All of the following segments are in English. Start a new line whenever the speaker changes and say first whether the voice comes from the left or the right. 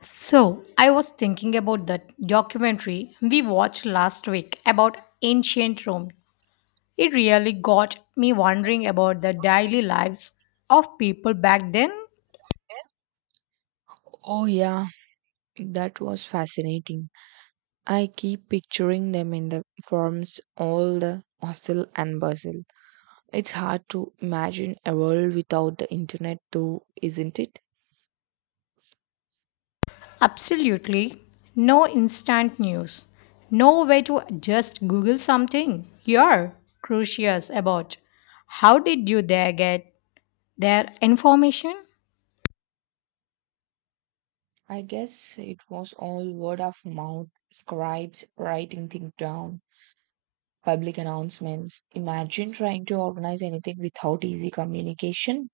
left: So, I was thinking about that documentary we watched last week about ancient Rome. It really got me wondering about the daily lives of people back then.
right: Oh, yeah, that was fascinating. I keep picturing them in the forms, all the hustle and bustle. It's hard to imagine a world without the internet, though, isn't it?
left: Absolutely no instant news, no way to just Google something. You're curious about how did you there get their information?
right: I guess it was all word of mouth, scribes writing things down, public announcements. Imagine trying to organize anything without easy communication,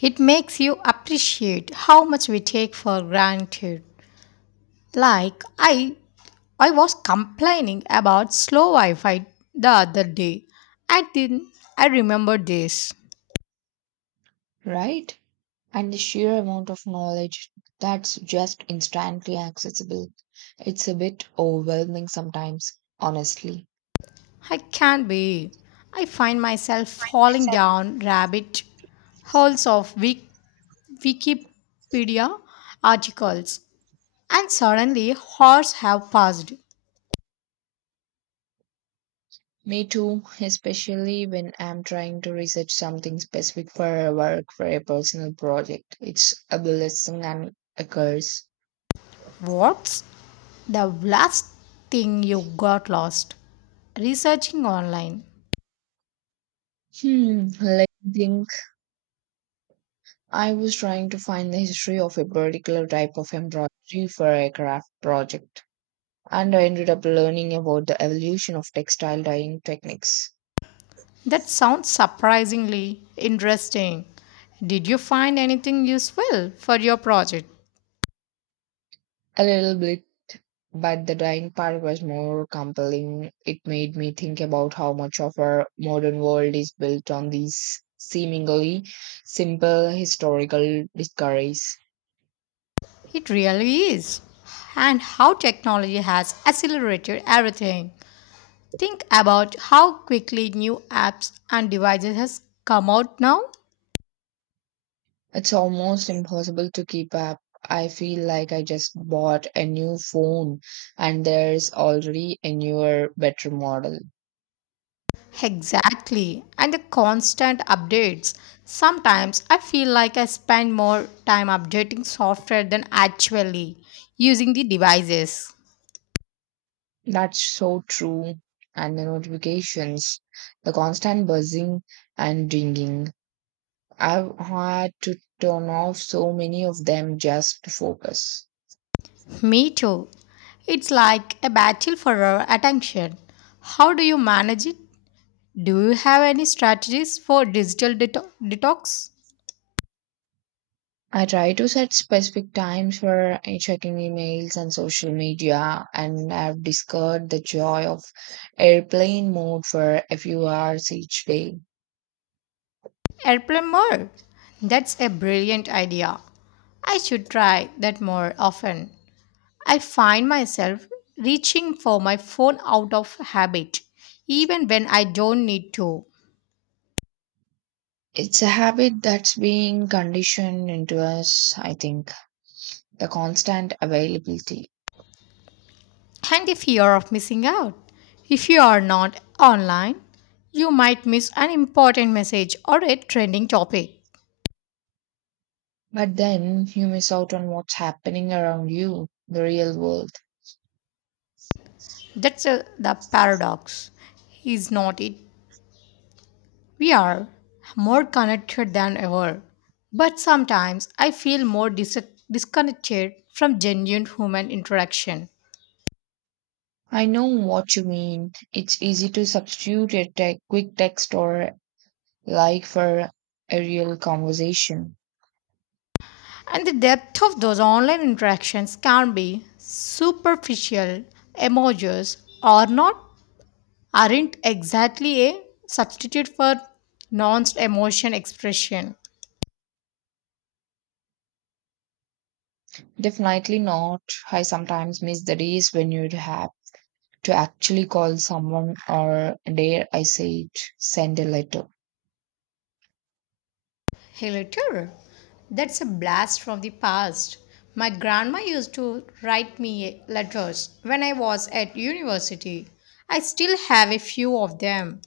left: It makes you appreciate how much we take for granted. Like, I was complaining about slow Wi Fi the other day. I didn't, I remember this.
right: right? And the sheer amount of knowledge that's just instantly accessible. It's a bit overwhelming sometimes, honestly.
left: I can't be. I find myself falling down rabbit holes of Wikipedia articles, and suddenly hours have passed.
right: Me too, especially when I'm trying to research something specific for for a personal project. It's a blessing and a curse.
left: What's the last thing you got lost? Researching online.
right: Let me think. I was trying to find the history of a particular type of embroidery for a craft project, and I ended up learning about the evolution of textile dyeing techniques.
left: That sounds surprisingly interesting. Did you find anything useful for your project?
right: A little bit. But the dying part was more compelling. It made me think about how much of our modern world is built on these seemingly simple historical discoveries.
left: It really is. And how technology has accelerated everything. Think about how quickly new apps and devices has come out now.
right: It's almost impossible to keep up. I feel like I just bought a new phone and there's already a newer, better model.
left: Exactly. And the constant updates. Sometimes I feel like I spend more time updating software than actually using the devices.
right: That's so true. And the notifications, the constant buzzing and dinging. I've had to turn off so many of them just to focus.
left: Me too. It's like a battle for our attention. How do you manage it? Do you have any strategies for digital detox?
right: I try to set specific times for checking emails and social media, and I've discovered the joy of airplane mode for a few hours each day.
left: Airplane mode. That's a brilliant idea. I should try that more often. I find myself reaching for my phone out of habit, even when I don't need to.
right: It's a habit that's being conditioned into us, I think, the constant availability.
left: And the fear of missing out. If you are not online, you might miss an important message or a trending topic.
right: But then you miss out on what's happening around you, the real world.
left: That's the paradox. Is not it? We are more connected than ever. But sometimes I feel more disconnected from genuine human interaction.
right: I know what you mean. It's easy to substitute quick text or like for a real conversation.
left: And the depth of those online interactions can be superficial, emojis, or not aren't exactly a substitute for nuanced emotion expression.
right: Definitely not. I sometimes miss the days when you'd have to actually call someone or, dare I say it, send a letter.
left: Hey, letter. That's a blast from the past. My grandma used to write me letters when I was at university. I still have a few of them.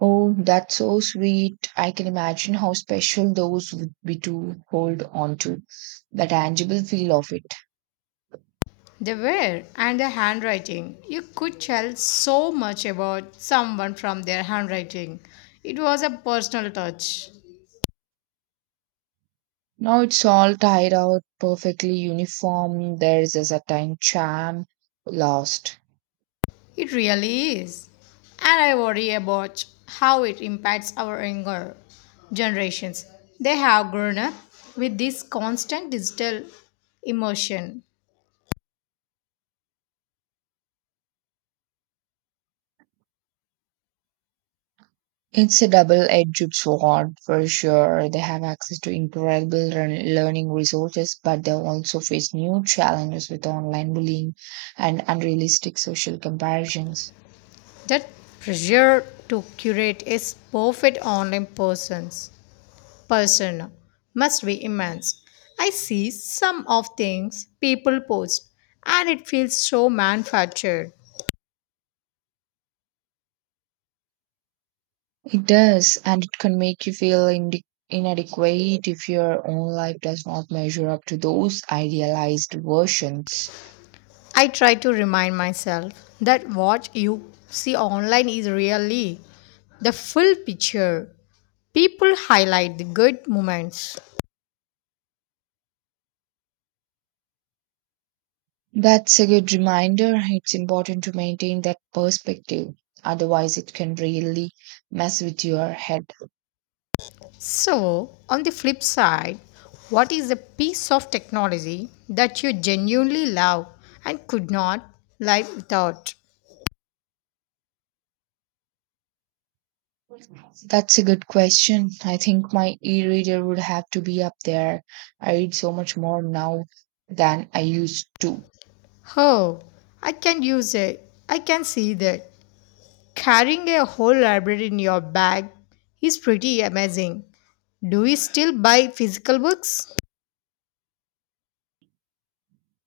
right: Oh, that's so sweet. I can imagine how special those would be to hold on to, the tangible feel of it.
left: They were, and the handwriting. You could tell so much about someone from their handwriting. It was a personal touch.
right: Now it's all tied out perfectly uniform. There's a certain charm lost.
left: It really is. And I worry about how it impacts our younger generations. They have grown up with this constant digital immersion.
right: It's a double edged sword for sure. They have access to incredible learning resources, but they also face new challenges with online bullying and unrealistic social comparisons.
left: That pressure to curate a perfect online person's persona must be immense. I see some of things people post and it feels so manufactured.
right: It does, and it can make you feel inadequate if your own life does not measure up to those idealized versions.
left: I try to remind myself that what you see online is really the full picture. People highlight the good moments.
right: That's a good reminder. It's important to maintain that perspective. Otherwise, it can really mess with your head.
left: So, on the flip side, what is the piece of technology that you genuinely love and could not live without?
right: That's a good question. I think my e reader would have to be up there. I read so much more now than I used to.
left: Oh, I can use it. I can see that. Carrying a whole library in your bag is pretty amazing. Do we still buy physical books?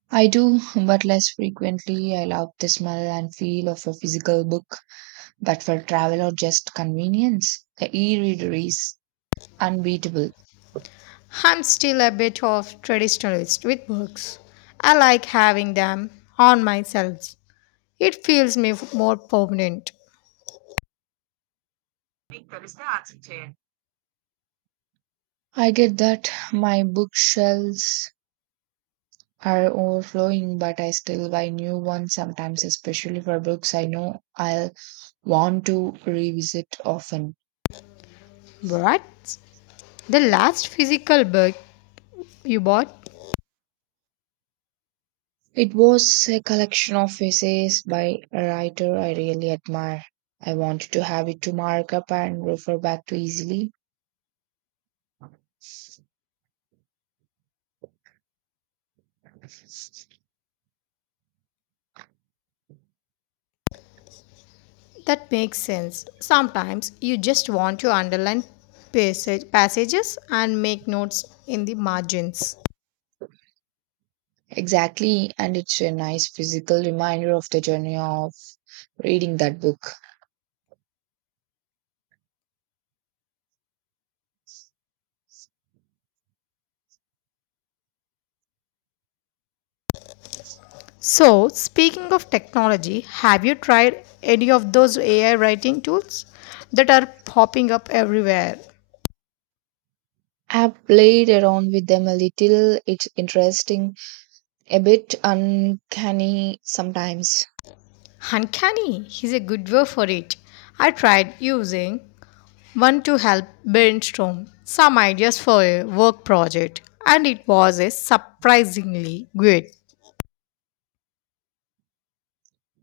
right: I do, but less frequently. I love the smell and feel of a physical book, but for travel or just convenience, the e reader is unbeatable.
left: I'm still a bit of traditionalist with books. I like having them on myself. It feels me more permanent.
right: I get that. My bookshelves are overflowing, but I still buy new ones sometimes, especially for books I know I'll want to revisit often.
left: But the last physical book you bought.
right: It was a collection of essays by a writer I really admire. I wanted to have it to mark up and refer back to easily.
left: That makes sense. Sometimes you just want to underline passages and make notes in the margins.
right: Exactly, and it's a nice physical reminder of the journey of reading that book.
left: So, speaking of technology, have you tried any of those AI writing tools that are popping up everywhere?
right: I've played around with them a little. It's interesting. A bit uncanny sometimes.
left: Uncanny is a good word for it. I tried using one to help brainstorm some ideas for a work project, and it was a surprisingly good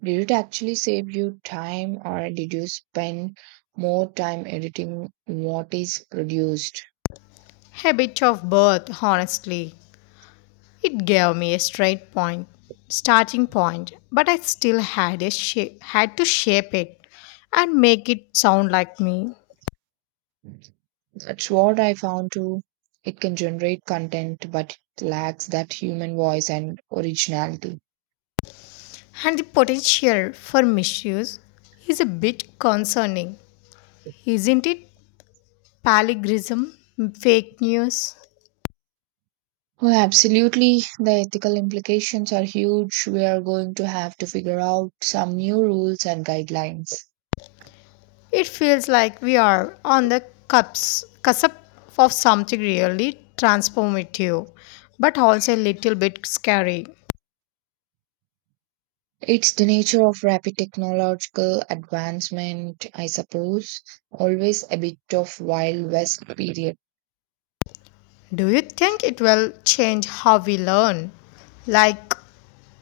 right: Did it actually save you time, or did you spend more time editing what is produced?
left: habit of birth, honestly. It gave me a starting point, but I still had to shape it and make it sound like me.
right: That's what I found too. It can generate content, but it lacks that human voice and originality.
left: And the potential for misuse is a bit concerning, isn't it? Palligrism, fake news.
right: Oh, absolutely. The ethical implications are huge. We are going to have to figure out some new rules and guidelines.
left: It feels like we are on the cusp of something really transformative, but also a little bit scary.
right: It's the nature of rapid technological advancement, I suppose. Always a bit of Wild West period.
left: Do you think it will change how we learn? Like,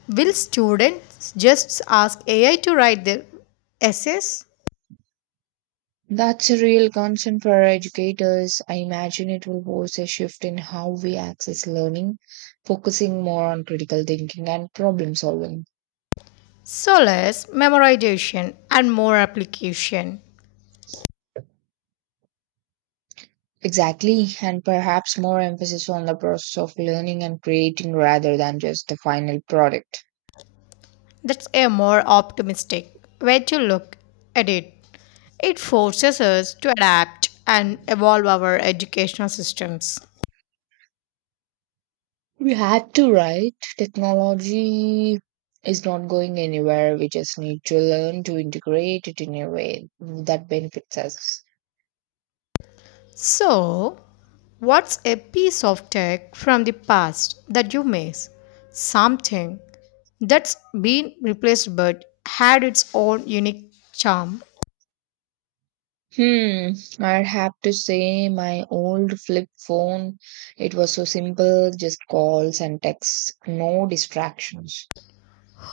left: will students just ask AI to write their essays?
right: That's a real concern for educators. I imagine it will force a shift in how we access learning, focusing more on critical thinking and problem solving.
left: So less memorization and more application.
right: Exactly, and perhaps more emphasis on the process of learning and creating rather than just the final product.
left: That's a more optimistic way to look at it. It forces us to adapt and evolve our educational systems.
right: We had to, right? Technology is not going anywhere. We just need to learn to integrate it in a way that benefits us.
left: So, what's a piece of tech from the past that you miss? Something that's been replaced but had its own unique charm.
right: Hmm, I have to say my old flip phone, it was so simple, just calls and texts, no distractions,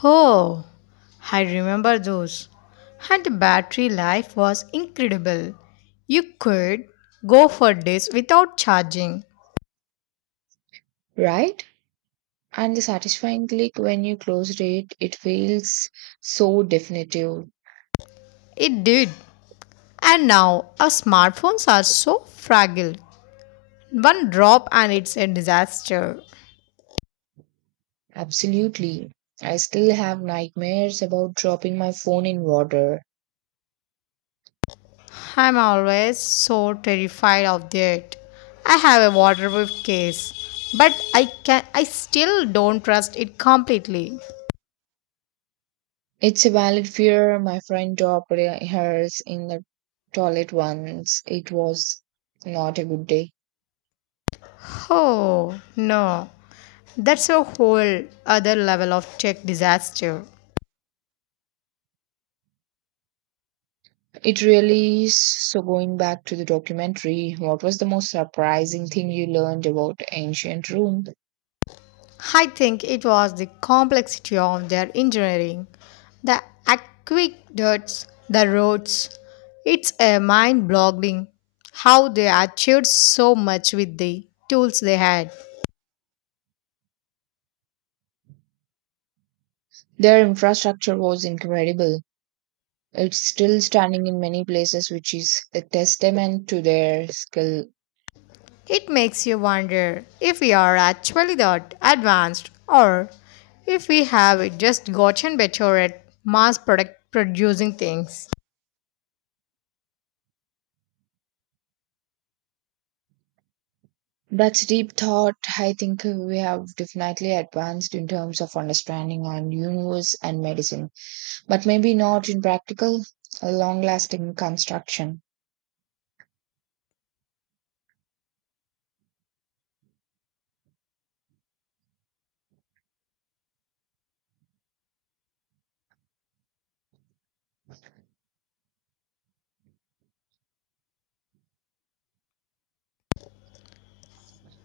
left: Oh, I remember those. And the battery life was incredible. You could go for days without charging.
right: right? And the satisfying click when you closed it, it feels so definitive.
left: It did. And now our smartphones are so fragile. One drop and it's a disaster.
right: Absolutely. I still have nightmares about dropping my phone in water.
left: I'm always so terrified of that. I have a waterproof case, but I still don't trust it completely.
right: It's a valid fear. My friend hers in the toilet once. It was not a good day.
left: Oh no. That's a whole other level of tech disaster.
right: It really is. So, going back to the documentary, what was the most surprising thing you learned about ancient Rome?
left: I think it was the complexity of their engineering, the aqueducts, the roads. It's a mind boggling how they achieved so much with the tools they had.
right: Their infrastructure was incredible. It's still standing in many places, which is a testament to their skill.
left: It makes you wonder if we are actually that advanced or if we have just gotten better at mass product producing things.
right: That's deep thought. I think we have definitely advanced in terms of understanding our universe and medicine, but maybe not in practical, long lasting construction.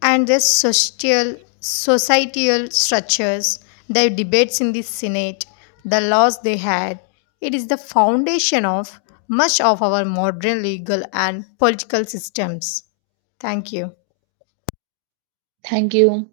left: And their societal structures, their debates in the Senate, the laws they had. It is the foundation of much of our modern legal and political systems. Thank you.
right: Thank you.